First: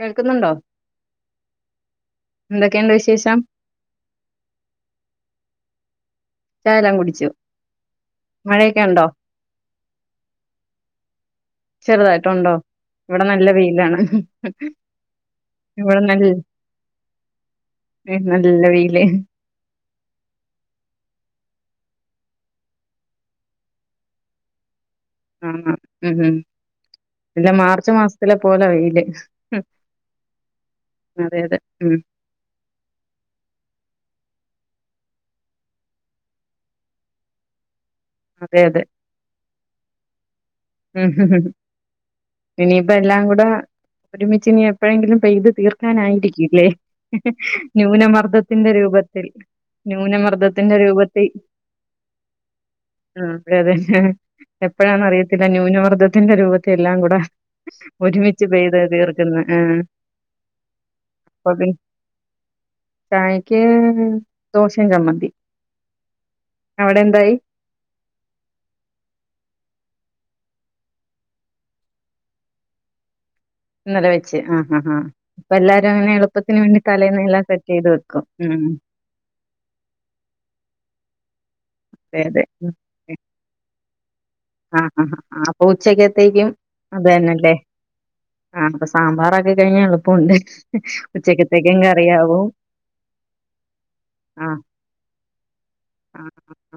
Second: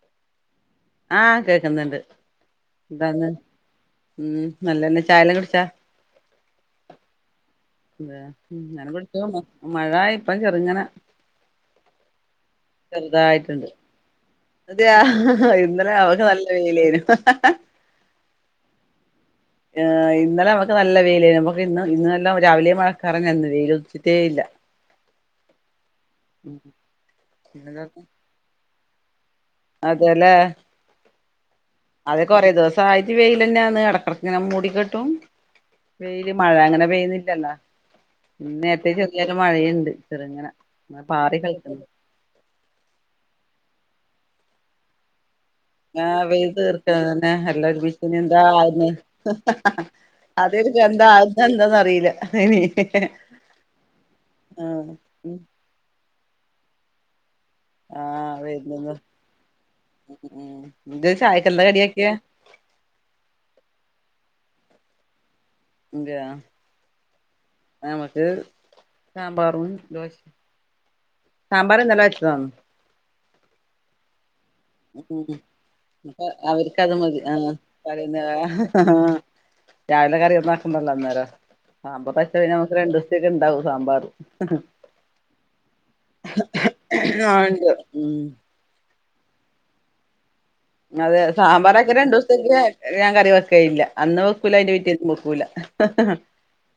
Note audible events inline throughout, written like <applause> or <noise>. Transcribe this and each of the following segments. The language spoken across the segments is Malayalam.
കേൾക്കുന്നുണ്ടോ? ആഹ് കേക്ക്ന്ന്ണ്ട്. എന്തൊക്കെയുണ്ട് എന്താന്ന്? വിശേഷം ഉം നല്ലതന്നെ ചായെല്ലാകുടിച്ചാ? ചായെല്ലാം കുടിച്ചു. ആഹ് മഴയൊക്കെ ഞനെ ഉണ്ടോ കുടിച്ചു മഴ ഇപ്പ ചെറ്ങ്ങനെ. ചെറുതായിട്ടൊണ്ടോ? ചെറുതായിട്ട്ണ്ട്. അതെയാ ഇന്നലെ ഇവിടെ നമക്ക് നല്ല വെയിലേനു. ഏഹ് നല്ല വെയില് ഇന്നലെ നമ്മക്ക് നല്ല വെയിലെയ്നു. നമക്ക് ഇന്ന് ഇന്നല്ലാം രാവിലെയ് മഴക്കറെന്നെ വെയില് ഉദ്ച്ചിട്ടേ ഇല്ല. ആഹാ ഉം ഉം, പിന്നെ മാർച്ച് മാസത്തിലെ പോലെ വെയില്. അതേല്ലെ അതെ അതെ ഉം അതെ കൊറേ ദെവസായിട്ട് വെയില് തന്നാന്ന്. എടക്കെടക്കിങ്ങനെ മൂടിക്കെട്ടും വെയില് മഴ അങ്ങനെ പെയ്ന്നില്ലല്ലോ അതെ അതെ നേര്ത്തെ ചെറിയൊര് മഴെണ്ട് ചെറുങ്ങന ഉം ഇനിയിപ്പ എല്ലാം കൂടെ ഒരുമിച്ച് ഇനി എപ്പഴെങ്കിലും പെയ്ത് തീർക്കും. ആഹ് പെയ്ത് ക്കാനായിരിക്കുല്ലേ. തീർക്കണതന്നെ എല്ലാം ഒരുമിച്ചിനി എന്താ ന്യൂനമർദ്ദത്തിന്റെ ആവുന്നെ രൂപത്തിൽ ന്യൂനമർദ്ദത്തിന്റെ അതെനിക്ക് എന്താ രൂപത്തിൽ ആവുന്നെ എന്താന്ന് അറിയില്ല ഇനി ആഹ് അതെ അതെ. ആഹ് എപ്പഴാന്ന് ഉം അറിയത്തില്ല ന്യൂനമർദ്ദത്തിന്റെ രൂപത്തി എല്ലാം കൂടെ ആഹ് ഒരുമിച്ച് പെയ്ത് വരുന്നന്ന് തീർക്കുന്നെ. ആഹ് ഉം എന്താ അപ്പൊ ചായക്കെന്താ പി കടിയാക്കിയെ ചായക്ക് ദോശേം ചമ്മന്തീം. തെയാ നമക്ക് സാമ്പാറും ദോശേം. സാമ്പാറ് ഇന്നലെ വെച്ചതാ. ഇന്നലെ വെച്ച്. ആഹ് അഹാ ഉം ഇപ്പ എല്ലാരും അങ്ങനെ അപ്പൊ എളുപ്പത്തിന് വേണ്ടി അവർക്കത് മതി തലേന്നെല്ലാം ആഹ് സെറ്റെയ്ത് വെക്കും. ഉം പറയുന്ന രാവിലെ കറി ഒന്നാക്കണ്ടല്ലോ അന്നേരം. ആഹ് അപ്പ അതെ വെച്ച് അതെ കയ്ഞ്ഞ നമക്ക് രണ്ട് നേരത്തേക്ക്‌ണ്ടാവും സാമ്പാറ്. ആഹ് അഹ അപ്പൊ ഉച്ചക്കത്തേക്കും അത് ആഹ് തന്നല്ലേ. ഇണ്ട് ഉം ആഹ് അപ്പ സാമ്പാറാക്കിക്കയ്ഞ്ഞാ എളുപ്പോണ്ട്. അതെ. സാമ്പാറാക്ക്യാ രണ്ടോസ്ത്തെക്ക് ഞാൻ കറി വെക്കേ ഇല്ല. അന്നും വെക്കൂല അയ്ന്റെ പിറ്റേന്നും വെക്കൂല. ആഹ് ആഹ്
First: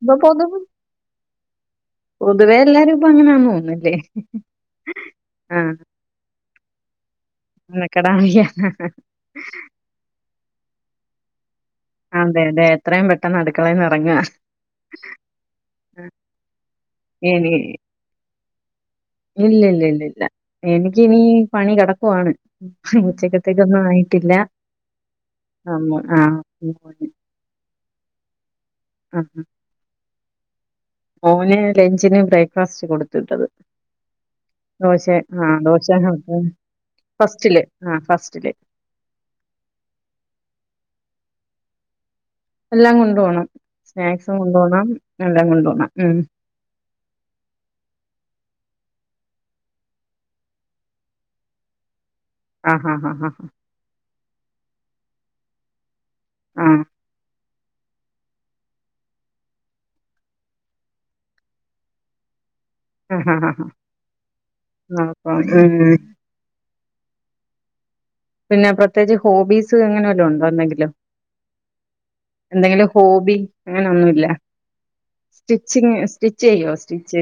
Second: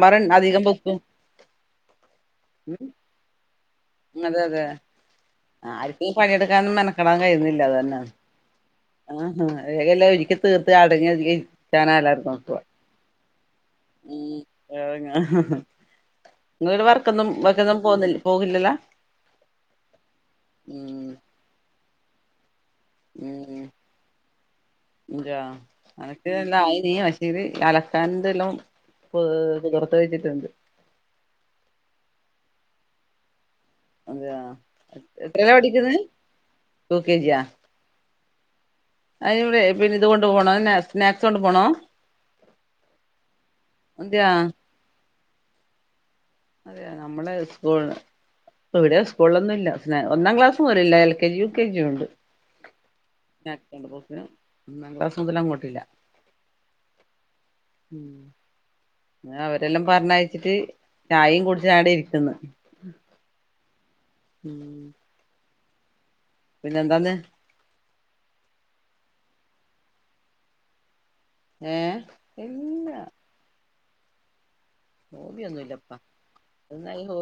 ഇപ്പൊ അധികം വെക്കും. പൊതുവേ എല്ലാരുപ്പെ അങ്ങനാന്ന് തോന്ന്ന്നൂല്ലേ. അതെ അതെ. ആര്ക്കീ പണിയെടുക്കാനും മെനക്കെടാനും കഴിയുന്നില്ലല്ലോ. മെനക്കെടാൻ വയ്യ. ആഹ്, വേഗെല്ലാം ഒരുക്കിത്തീർത്ത് അടങ്ങി ഒതുങ്ങി ഇര്ക്കാനാ എല്ലാരും നോക്കുക. എത്രേം പെട്ടെന്ന് അടുക്കളേന്ന് എറങ്ങ. ഇങ്ങള് വർക്കൊന്നും വർക്കൊന്നും പോക്ന്നില്ല പോക്ന്നില്ലല്ലാ. ഇല്ലല്ലല്ല ഇല്ല എനിക്കിനീ പണി കെടക്കുവാണ്. ഉം ഉച്ചക്കത്തേക്കൊന്നും ആയിട്ടില്ല. അമ്മ് ആഹ് ഇനി അലക്കാൻന്തെല്ലം പൊ പൊത്ർത്ത് വെച്ചിട്ടുണ്ട്. ഓന് ലഞ്ചിന് ബ്രേക്ക്ഫാസ്റ്റ് കൊടുത്ത് വിട്ടത്. അതെയാ ദോശെ എത്രയിലാ ആഹ് പഠിക്കുന്നെ ദോശാണ് <unintelligible> യു ഫസ്റ്റില് ആഹ് ഫസ്റ്റില്. അയ് വേ പിന്നെ ഇത് കൊണ്ട് പോണോ ന്നെ സ്നാക്സ് കൊണ്ട് പൊണോ? എല്ലാം കൊണ്ട് പോണം ക എന്തിനാ സ്നാക്സും കൊണ്ട് പോണം എല്ലാം കൊണ്ട് പോണം ഉം. അതെയാ നമ്മളെ സ്കൂൾന് ഇവിടെ സ്കൂളൊന്നുല്ല സ്നാ ഒന്നാം ക്ലാസ്സു മുതല് ഇല്ല L K G U K ജിയും ഉണ്ട്. ആഹ് ഹാ ഹാ ഹാ ഹാഹ്. സ്നാക്ക്സ്ണ്ട് <unintelligible> ഒന്നാം ക്ലാസ്സ്‌ മുതല് അങ്ങോട്ടില്ല. ആഹ്. ഉം. പിന്നെ അവരെല്ലാം പർഞ്ഞയ്ച്ചിട്ട് ചായേം കുട്ച്ച് ആടെ ഇര്ക്ക്‌ന്ന്. ആഹ് ഹാ ഹാ ഹാ. ഉം. നോക്കാ ഉം. പിന്നെന്താന്ന്? പിന്നെ പ്രത്യേച്ച് ഹോബീസ് അങ്ങനെ വല്ലോം ഉണ്ടോ എന്തെങ്കിലും. ഏഹ് എന്തെങ്കിലും ഹോബി അങ്ങനെ ഒന്നുല്ല. സ്റ്റിച്ചിങ് ഹോബിയൊന്നുല്ലപ്പാ സ്റ്റിച്ച് ചെയ്യോ സ്റ്റിച്ച്?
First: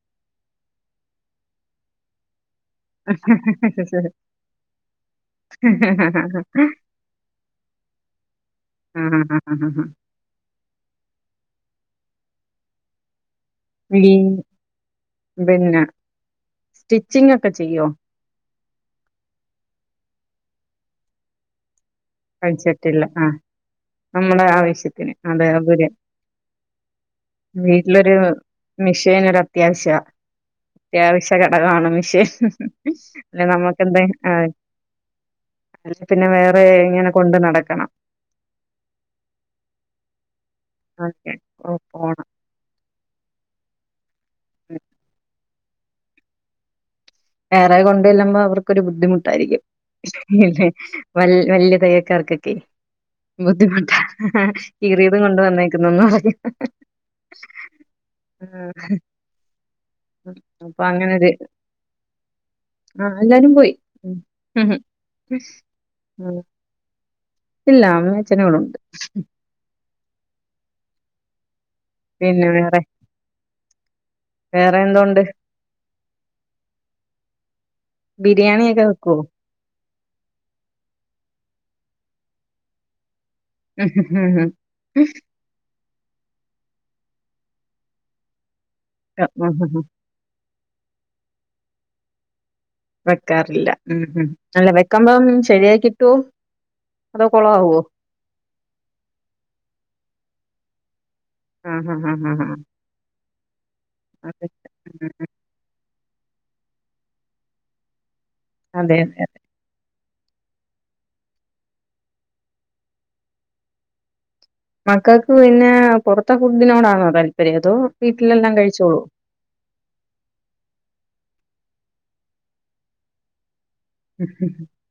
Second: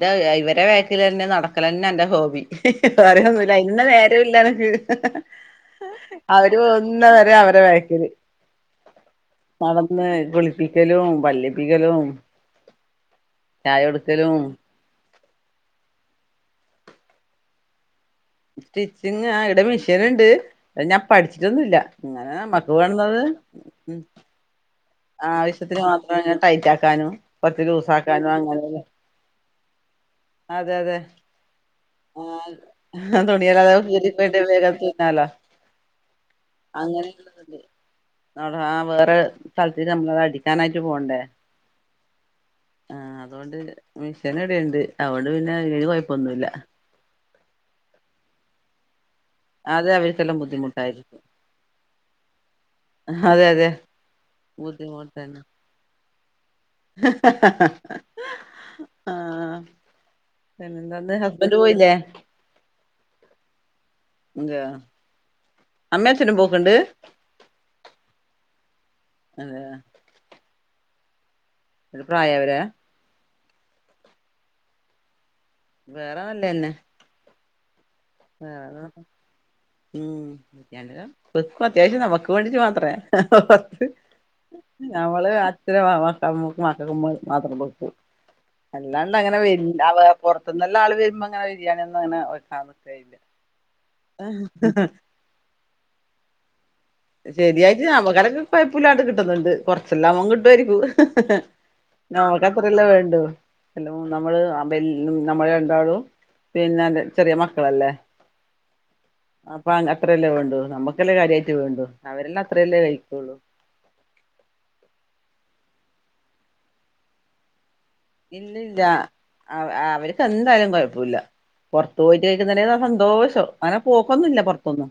<unintelligible> ഇവരെ ബാക്കിലെന്നെ നടക്കലെന്നെ എന്റെ ഹോബി. സൊറയൊന്നുല്ല അയ്ന്ന്ല്ലെ സ്റ്റിച്ച്? നേരു ഇല്ല എനക്ക്. ആ, അവര് പോവുന്ന വരെ അവരെ വേക്കില്. ആഹാ ഹാ. നടന്ന് കുളിപ്പിക്കലും പല്ലേപ്പിക്കലും. വീ പിന്നെ സ്റ്റിച്ചിങ്ങൊക്കെ ചെയ്യോ? സ്റ്റിച്ചിങ് ആഹ് ഈടെ മെഷീന്ണ്ട് ഞാൻ പഠിച്ചിട്ടൊന്നുല്ല. ഇങ്ങനെ നമ്മക്ക് പഠിച്ചിട്ടില്ല വേണുന്നത് ആ ഉം. നമ്മുടെ ആവശ്യ ആവശ്യത്തിന് മാത്രം ഇങ്ങനെ ടൈറ്റാക്കാനും കൊറച്ച് ലൂസാക്കാനും അങ്ങനെന്നെ. ടൈറ്റെയ്യാൻ ഒരത്യാവശ്യവാ. അത്യാവശ്യ ഘടകമാണ് മിഷീൻ. ആ പിന്നെ തുണിയല്ലാതെ നമുക്കെന്തേം കീറിപ്പോയിട്ട് ആയ് വേഗം തുന്നാലോ അല്ലേ പിന്നെ വേറെ ഇങ്ങനെ കൊണ്ട് നടക്കണം. നടാ ആഹ് വേറെ സ്ഥലത്തീക്ക് നമ്മളത് അടിക്കാനായിട്ട് പോണ്ടേ. ഓക്കെ പോണം ആഹ് അതോണ്ട് മിഷൻ ഇവിട്ണ്ട് അതോണ്ട് പിന്നെ അയന് കൊഴപ്പൊന്നുല്ല. വേറെ കൊണ്ട് ചെല്ലുമ്പം അവർക്കൊര് ബുദ്ധിമു ട്ടായിയിരിക്കും. അത് അവർക്കെല്ലാം ഇല്ലെ ബുദ്ധിമുട്ടായിരിക്കും വൽ വല്ല്യ തയ്യൽക്കാർക്കൊക്കെ അതെ അതെ ബുദ്ധിമുട്ടാ ബുദ്ധിമുട്ട് കീറിയതും കൊണ്ട് വന്നേക്കുംന്നെന്നും പറഞ്ഞ്. ആഹ്. അപ്പൊ പിന്നെന്താന്ന്, അങ്ങനൊരു ഹസ്ബന്ഡ് പോയില്ലേ? ആഹ് എല്ലാരും പോയി ഉം. അതെയോ ഉം <unintelligible> ഇല്ല അമ്മയും അഛനും ഇവടുണ്ട്. അതെ. ഒരു പിന്നെ പ്രായായവരാ വേറെ, വേറെ എന്തോണ്ട്? വേറെ വല്ലേന്നെ ആ ബിരിയാണിയൊക്കെ വെക്കോ അത്യാവശ്യം നമക്ക് വേണ്ടിട്ട് മാത്രേ നമ്മളെ <unintelligible> മാത്രം പോക്കു അല്ലാണ്ട് അങ്ങനെ വ പുറത്ത നിന്നല്ല ആൾ വരുമ്പോൾ അങ്ങനെ ബരിയാണ ഒന്ന് അങ്ങനെ വെക്കാന്ന് വെക്കാറില്ല ഉ ഉം അല്ല വെക്ക്പം ശരിയായി കിട്ടുവോ അതോ കൊളാവോ ശരിയായിട്ട് <unintelligible> കുഴപ്പമില്ലാതെ കിട്ടുന്നുണ്ട് കൊറച്ചെല്ലാം അവൻ കിട്ടുമായിരിക്കും ആഹ് ആഹ് ആഹ് ആഹ് ആഹ് നമക്ക്ത്രല്ല വേണ്ട എല്ല നമ്മള് അതെ ഉം. അല്ലും നമ്മൾ രണ്ടാടും പിന്നെ ചെറിയ മക്കളല്ലേ അതെ അതെ അതെ അപ്പ അത്രയല്ലേ വേണ്ടു നമ്മുക്കെല്ലാം കാര്യമായിട്ട് വേണ്ടു അവരെല്ലാം അത്രയല്ലേ കഴിക്കുള്ളൂ മക്കൾക്ക് പിന്നെ പുറത്തെ ഫുഡിനോടാണോ താല്പര്യം അതോ വീട്ടിലെല്ലാം കഴിച്ചോളൂ ആ അവർക്ക് എന്തായാലും കുഴപ്പില്ല പുറത്ത് പോയിട്ട് കഴിക്കുന്ന സന്തോഷം അങ്ങനെ പോക്കൊന്നുമില്ല പുറത്തൊന്നും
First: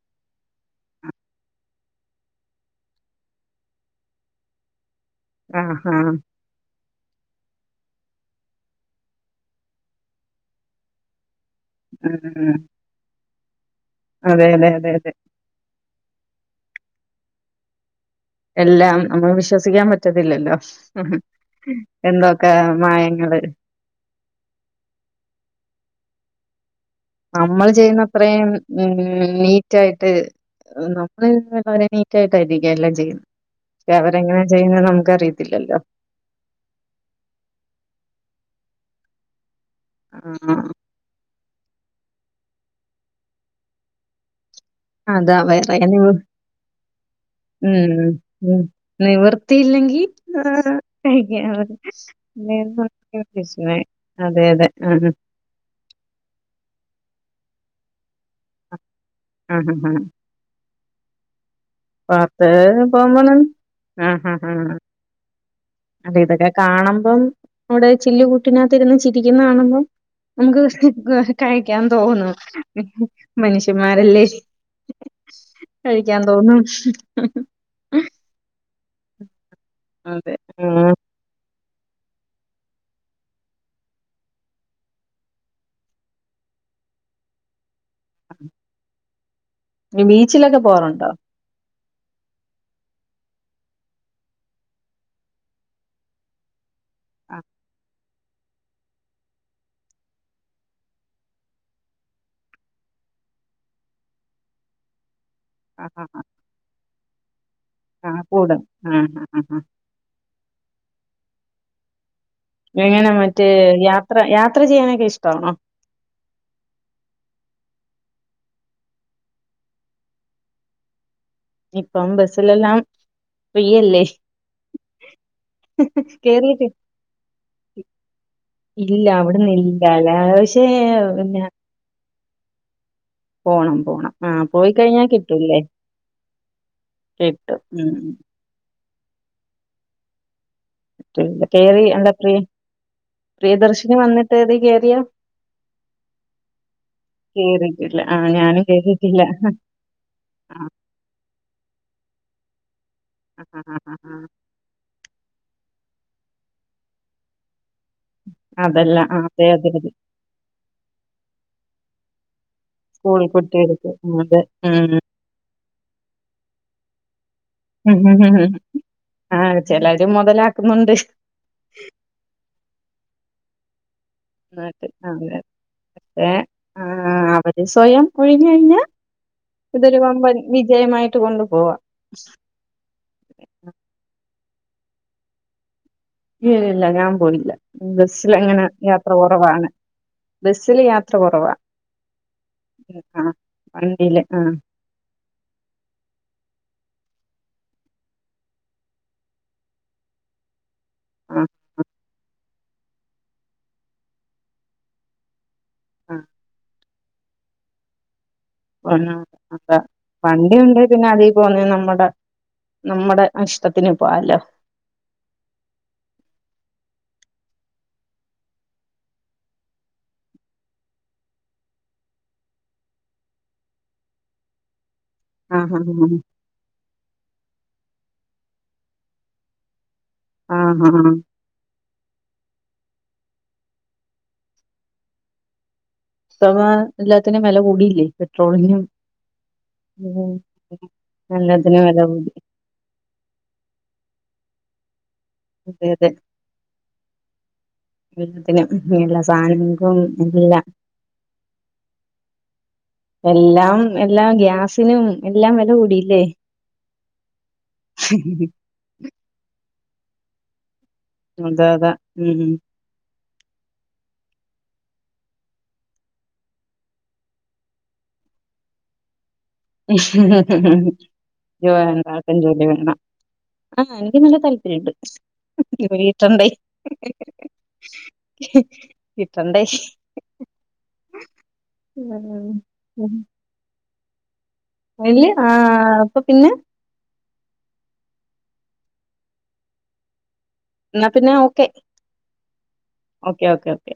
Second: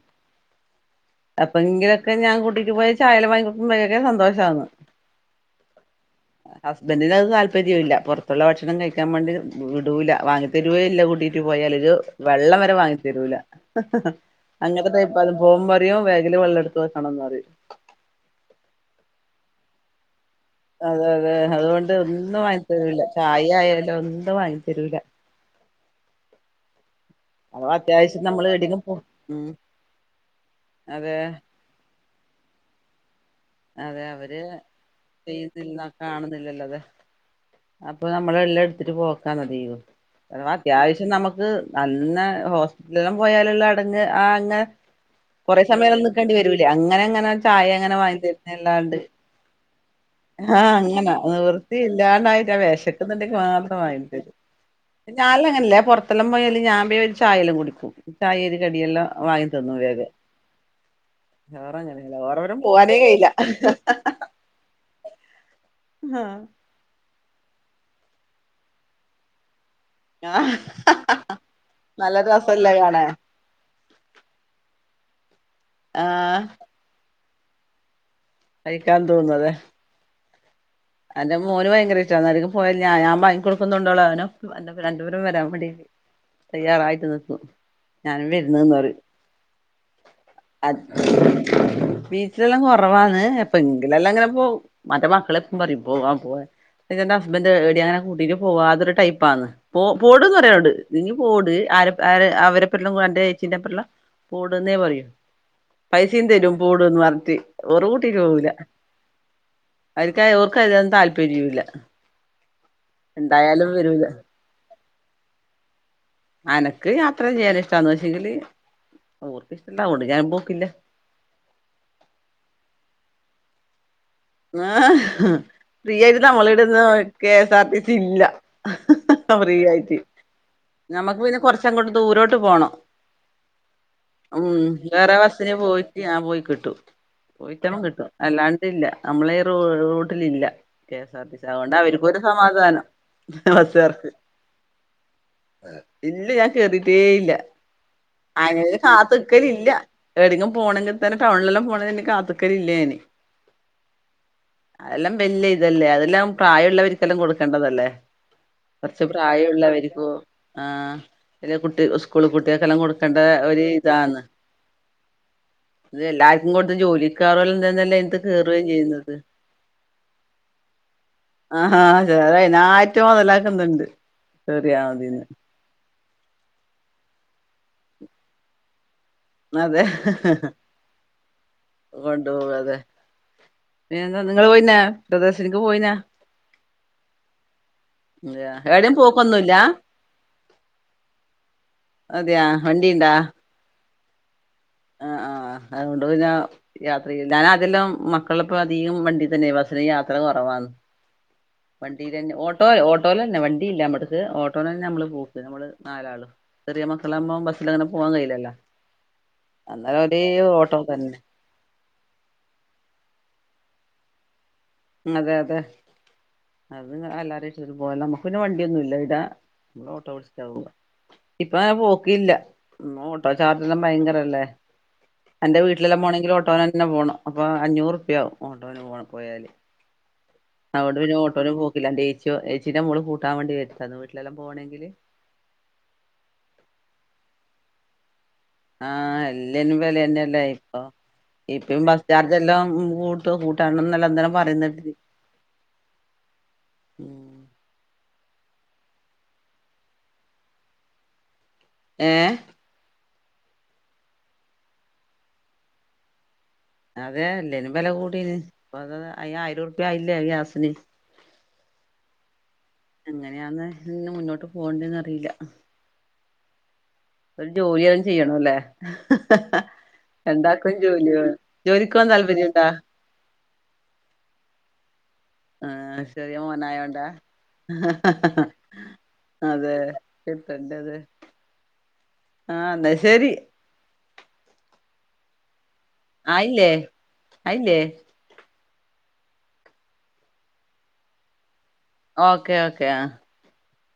അപ്പ എങ്കിലൊക്കെ ഞാൻ കുട്ടിക്ക് പോയി ചായ വാങ്ങിക്കക്കുമ്പോഴൊക്കെ സന്തോഷന്ന് ആഹ് അഹ് ഹസ്ബന്ഡറിന് അത് താല്പര്യം ഇല്ല പുറത്തുള്ള ഭക്ഷണം കഴിക്കാൻ വേണ്ടി വിടൂല്ല വാങ്ങിതരുവും ഇല്ല കൂട്ടിയിട്ട് പോയാ വെള്ളം ഉം വരെ വാങ്ങി തരൂല അതെ അതെ അങ്ങനത്തെ അതെ അതെ ടൈപ്പ് ആളാണ് പോകുമ്പോൾ പറയും ബാഗിലെ വെള്ളം എടുത്തു വെക്കണം എന്ന് പറയും എല്ലാം നമ്മക്ക് വിശ്വസിക്കാൻ പറ്റത്തില്ലല്ലോ അതെ അതെ അതുകൊണ്ട് ഒന്നും എന്തൊക്കെ വാങ്ങിത്തരൂല മായങ്ങള് ചായ ആയാല ഒന്നും വാങ്ങി തരൂല നമ്മൾ അഥവാ ചെയ്യുന്ന അത്യാവശ്യം നമ്മള് അത്രയും എടേലും ഉ പോ ഉം നീറ്റ ആയിട്ട് അതെ നമ്മൾരെ കേട്ടായിരിക്ക എല്ലാം ചെയ്യുന്നത് അതെ അവര് അവരെങ്ങനാ ചെയ്യുന്നത് നമുക്ക് അറിയത്തില്ലല്ലോ ചെയ്യുന്നില്ല കാണുന്നില്ലല്ലോ അതെ അപ്പൊ നമ്മള എല്ലാം എട്ത്തിട്ട് പോക്കാ മതി, അതവാ ആഹ് അത്യാവശ്യം നമ്മക്ക് നന്നെ ഹോസ്പിറ്റലെല്ലാം പോയാലൊള്ള അടങ്ങ്ഹാ ആങ്ങെ- അതാ കൊറെേ വേറെ സമയല്ലാം നിവ നിക്കണ്ടി വരൂലേ അങ്ങനെ അങ്ങനെ ഉം ചായെങ്ങനെ വാങ്ങിതെരും. ഉം നിവർത്തിയില്ലെങ്കി- ആഹ് അങ്ങനാ നിവൃത്തി ഇല്ലാണ്ടായിട്ട്ആ വെശക്ക്‌ന്ന്ണ്ടെങ്കി മാത്രം വാങ്ങിതരും. അതെ അതെ ആഹ് ഞാൽലങ്ങനല്ലെ പൊറത്തെല്ലാം പോയാല് ഞാൻ ബേം ചായെല്ലാം കുടിക്കും. ചായേം ഒര് കടിയെല്ലാം. വാങ്ങി ആഹ് ത്‌ന്നു ആഹ് വേഗം. ഓറങ്ങനെല്ല, ഓരെ പുറത്ത് കൂടെ പോവാനേ കഴിയില. പോകുമ്പോളും ആഹ് ആഹ് ആഹ് അതെ ഇതൊക്കെ കാണുമ്പം അവ്ടെ ചില്ല്കൂട്ടിനാത്തിര്ന്ന് ചിരിക്കുന്ന കാണുമ്പം- ആഹ് നമുക്ക് കഴിക്കാൻ നല്ല തോന്നും രസല്ലേ കാണാൻ മന്ഷ്യന്മാരല്ലേ. കഴിക്കാൻ ആഹ് തോന്നും. കഴിക്കാൻ തോന്നും. അതെ അതെ. ആഹ് അന്റെ മോന് ഭയങ്കര ഇഷ്ട എന്നരികെ പോയാലും ഞാൻ ബാങ്ങി കൊടുക്കുന്നുണ്ടൊളവനും, എന്റപ്പം രണ്ട്പേരും വരാ അടി - തയ്യാറായിട്ട് നിക്കും. ഞാനും വര്ന്ന്ന്ന് പറയും. ബീച്ചിലൊക്കെ അത്.... പോവാറുണ്ടോ ഈ <inaudible> ല്ലാം കൊറവാന്ന് അപ്പൊ എങ്കിലെല്ലാം ഇങ്ങനെ പോം. മറ്റെഹ് മക്കളെപ്പളും പറയും പോവാം പോ- ഇ എന്റെ ആഹ് ഹസ്ബന്റ് ഏടീം അങ്ങനെ കൂട്ടീട്ട് പോവാതൊരുടൈപ്പാണ്. പോ പോഡ്ന്ന് പറയെന്നോട്. നി പോട് ആരെ അവരെ, അവരെപ്പല്ലഅന്റെ ചേച്ചീന്റെപ്പള്ള - പോഡ്ന്നേ പറയൂ. ആഹ് ആഹ് പൈസീം തരും. പോഡ്ന്ന് പറഞ്ഞ്ട്ട്. ആഹ് പോടും. ആഹ് ഹാ ഹാ ഹാ <unintelligible> ചേലോർക്കയിനൊന്നും താൽപര്യോല്ലാ. എങ്ങനെ മറ്റേ യാത്ര യാത്ര ചെയ്യാനൊക്കെ ഇഷ്ടാണോ? എനിക്ക് യാത്ര ചെയ്യാന്ഷ്ടാന്ന്. പക്ഷേങ്കില് ഓർക്ക്ഷ്ടല്ല. അവോണ്ട് ഞാനും പോക്കില്ല. ഇപ്പം ബസ്സിലെല്ലാം ഫ്രീയല്ലേ. ആ. ഫ്രീ ആയിട്ട് കേറിയിട്ട് നമ്മളവിടെന്നും K S R T C ഇല്ല. ഫ്രീ ആയിട്ട്. ചെ. പിന്നെ. കുറച്ചെങ്ങോട്ട് ദൂരോട്ട് പോണം. പോണം പോണം ആഹ് ഉം. പോയി കഴിഞ്ഞാൽ വേറെ ബസ്സിന് കിട്ടൂല്ലേ പോയിട്ട്, ഞാം പോയി കിട്ടു. കിട്ടും പോയിട്ടം ഉം കിട്ടും. അല്ലാണ്ട് ഇല്ല. നമ്മളെ ഈ റൂട്ടിലില്ല. K S R T C. അതുകൊണ്ട് കേറി എന്താ അവർക്കൊര് പ്രിയ സമാധാനം, പ്രിയദർശിനി ബസ്സാർക്ക്. വന്നിട്ട് ഇത് കേറിയോ ഇല്ലെയ് ഞാൻ കേറീട്ടേ ഇല്ല. കേറിയിട്ടില്ല ആ ഞാനും അയ്നായിട്ട് കേറിയിട്ടില്ല കാത്ത്ക്കലില്ല. എവിടെങ്കിലും ആ പോണെങ്കി തന്നെ ടൗൺലെല്ലാം പോണെന് കാത്ത്ക്കലില്ല ഞാന്. അ. ഹ ഹ ഹ ഹാ. അതെല്ലാം വെല്ല്യേ ഇതല്ലേ അതെല്ലാം പ്രായള്ളവര്ക്കെല്ലാം കൊട്ക്കണ്ടതല്ലേ? അതല്ല കൊറച്ച് ആ അതെ അതെ അതെ പ്രായള്ളവര്ക്കും, ആ, അല്ലേ കുട്ടി സ്കൂള് കുട്ട്യാക്കെല്ലാം കൊട് - സ്കൂള് കുട്ട്യാക്കൊക്കെ കൊടുക്കുന്നത്. ഉം. ഇത് എല്ലാര്ക്കും കൊട്ത്ത് ജോലിക്കാർനൽ തന്നല്ലേ ഇത് കേ - ആ, ചെലര് മൊതലാക്ക്ന്ന്ണ്ട്. ആ, ചെലരയ്നായ്റ്റ് മൊതലാക്ക്ന്ന്ണ്ട്. നാട്ട് ആ, എ അവര് സ്വയം ഒഴിഞ്ഞ് കഴിഞ്ഞ- അതെ ഇതൊരു വമ്പൻ വിജയമായിട്ട് കൊണ്ടുപോവാം. കൊണ്ടുപോകും അതെ. പിന്നെന്താ നിങ്ങള് പോയീനോ പ്രിയദർശിനിക്ക് പോയീനോ? ഇല്ല ഇല്ല ഞാൻ പോയില്ല. അതെയാ ബസ്സ്ലങ്ങനെ എവിടെയും യാത്ര പോക്കൊന്നുല്ല കൊറവാണ്. ബസ്സിൽ യാത്ര കൊറവാ. അതെയാ വണ്ടിയുണ്ടോ? വണ്ടിയിൽ, ആ. ആ, ആ. അതുകൊണ്ട് പിന്നാ യാത്ര ചെയ്യ. ഞാന അകലം മക്കളിപ്പ അധികം വണ്ടി തന്നെ. ബസിന് യാത്ര കുറവാണ്. ആ വണ്ടി തന്നെ. ഓട്ടോ ഓട്ടോൽ തന്നെ, വണ്ടി ഇല്ല. നമ്മടക്ക് ഓട്ടോന തന്നെ നമ്മള് പോക്ക് നമ്മള് ആ നാലാള് ചെറിയ മക്കള ആകുമ്പോ ബസ്സിൽ അങ്ങനെ പോവാൻ കഴില്ലല്ലോ. വണ്ടി ഓട്ടോ ഉണ്ട് പിന്നെ തന്നെ അതി പോന്നേ നമ്മുടെ നമ്മുടെ ഇഷ്ടത്തിന് പോകാലോ. അതെ, അതെ. അത് അല്ലാരും ഇഷ്ടംപോലെ നമുക്ക് പിന്നെ വണ്ടിയൊന്നും ഇല്ല. ഇടാ നമ്മൾ ഓട്ടോ വിളിച്ചാ പോവുക. ഇപ്പൊ അങ്ങ നെ പോക്കില്ല. ഓട്ടോ ചാർജ്ല്ലാം ഭയങ്കരല്ലേ. എന്റെ ആഹ് വീട്ടിലല്ലാം ആഹ് പോണമെങ്കിൽ ഓട്ടോന തന്നെ പോകണം. അപ്പൊ അഞ്ഞൂറ് ഉറുപ്യയാവും ഓട്ടോന് പോ പോയാല്. ആഹ് അതുകൊണ്ട് ആഹ് പിന്നെ ഓട്ടോനും പോക്കില്ലാ. ചേച്ചിന്റെ മോൾ കൂട്ടാൻ വേണ്ടി വ വിട്ടിൽ ലെല്ലാം പോകണെങ്കില്. എല്ലാത്തിനും വില കൂടിയില്ലേ? പെട്രോളിനും ആ, എല്ലതിന്നും ഉം വിലന്നെല്ലേ ഇപ്പൊ. ഇപ്പോ എല്ലാത്തിനും വില ബസ് കൂടി ചാർജ് എല്ലാം കുട്ടു കുട്ടണം എന്ന ല്ലേ ഇന്നലെ പറയണ്. അതെ അതെ <unintelligible> പിന്നെ എല്ല സാധനങ്ങക്കും എല്ലാം ഏഹ് എല്ലാം എല്ലാ ഗ്യാസിനും എല്ലാം വില കൂടിയില്ലേ അതെ അല്ലേനും വില കൂടീന് അപ്പഅത് ആയിരം രുപ്യയില്ലേ ഗ്യാസിന് അതെ അതാ മം മം എങ്ങനെയാന്ന് ഇന്ന് മുന്നോട്ട് പോണ്ടന്ന് അറിയില്ല ഒരു ജോലിയല്ലാം ചെയ്യണല്ലേ രണ്ടാക്കും ജോലി വേണം ജോ ജോലിക്ക് പോവാൻ രണ്ടക്കും ജോലി താല്പര്യണ്ടാ വേണം ആഹ് എനിക്ക് നല്ല താല്പര്യുണ്ട് ആഹ് ശെരിയ മോനായോണ്ടാ കിട്ടണ്ടേ അതെ ഇട്ടണ്ട് അത് ഉം ആഹ് എന്ന ശരി എല്ല ആഹ് ആയില്ലേ അയില്ലേ എന്നാ പിന്നെ ഓക്കെ ഓക്കേ ഓക്കേ ആഹ് ഓക്കെ ഓക്ക ഓക്കെ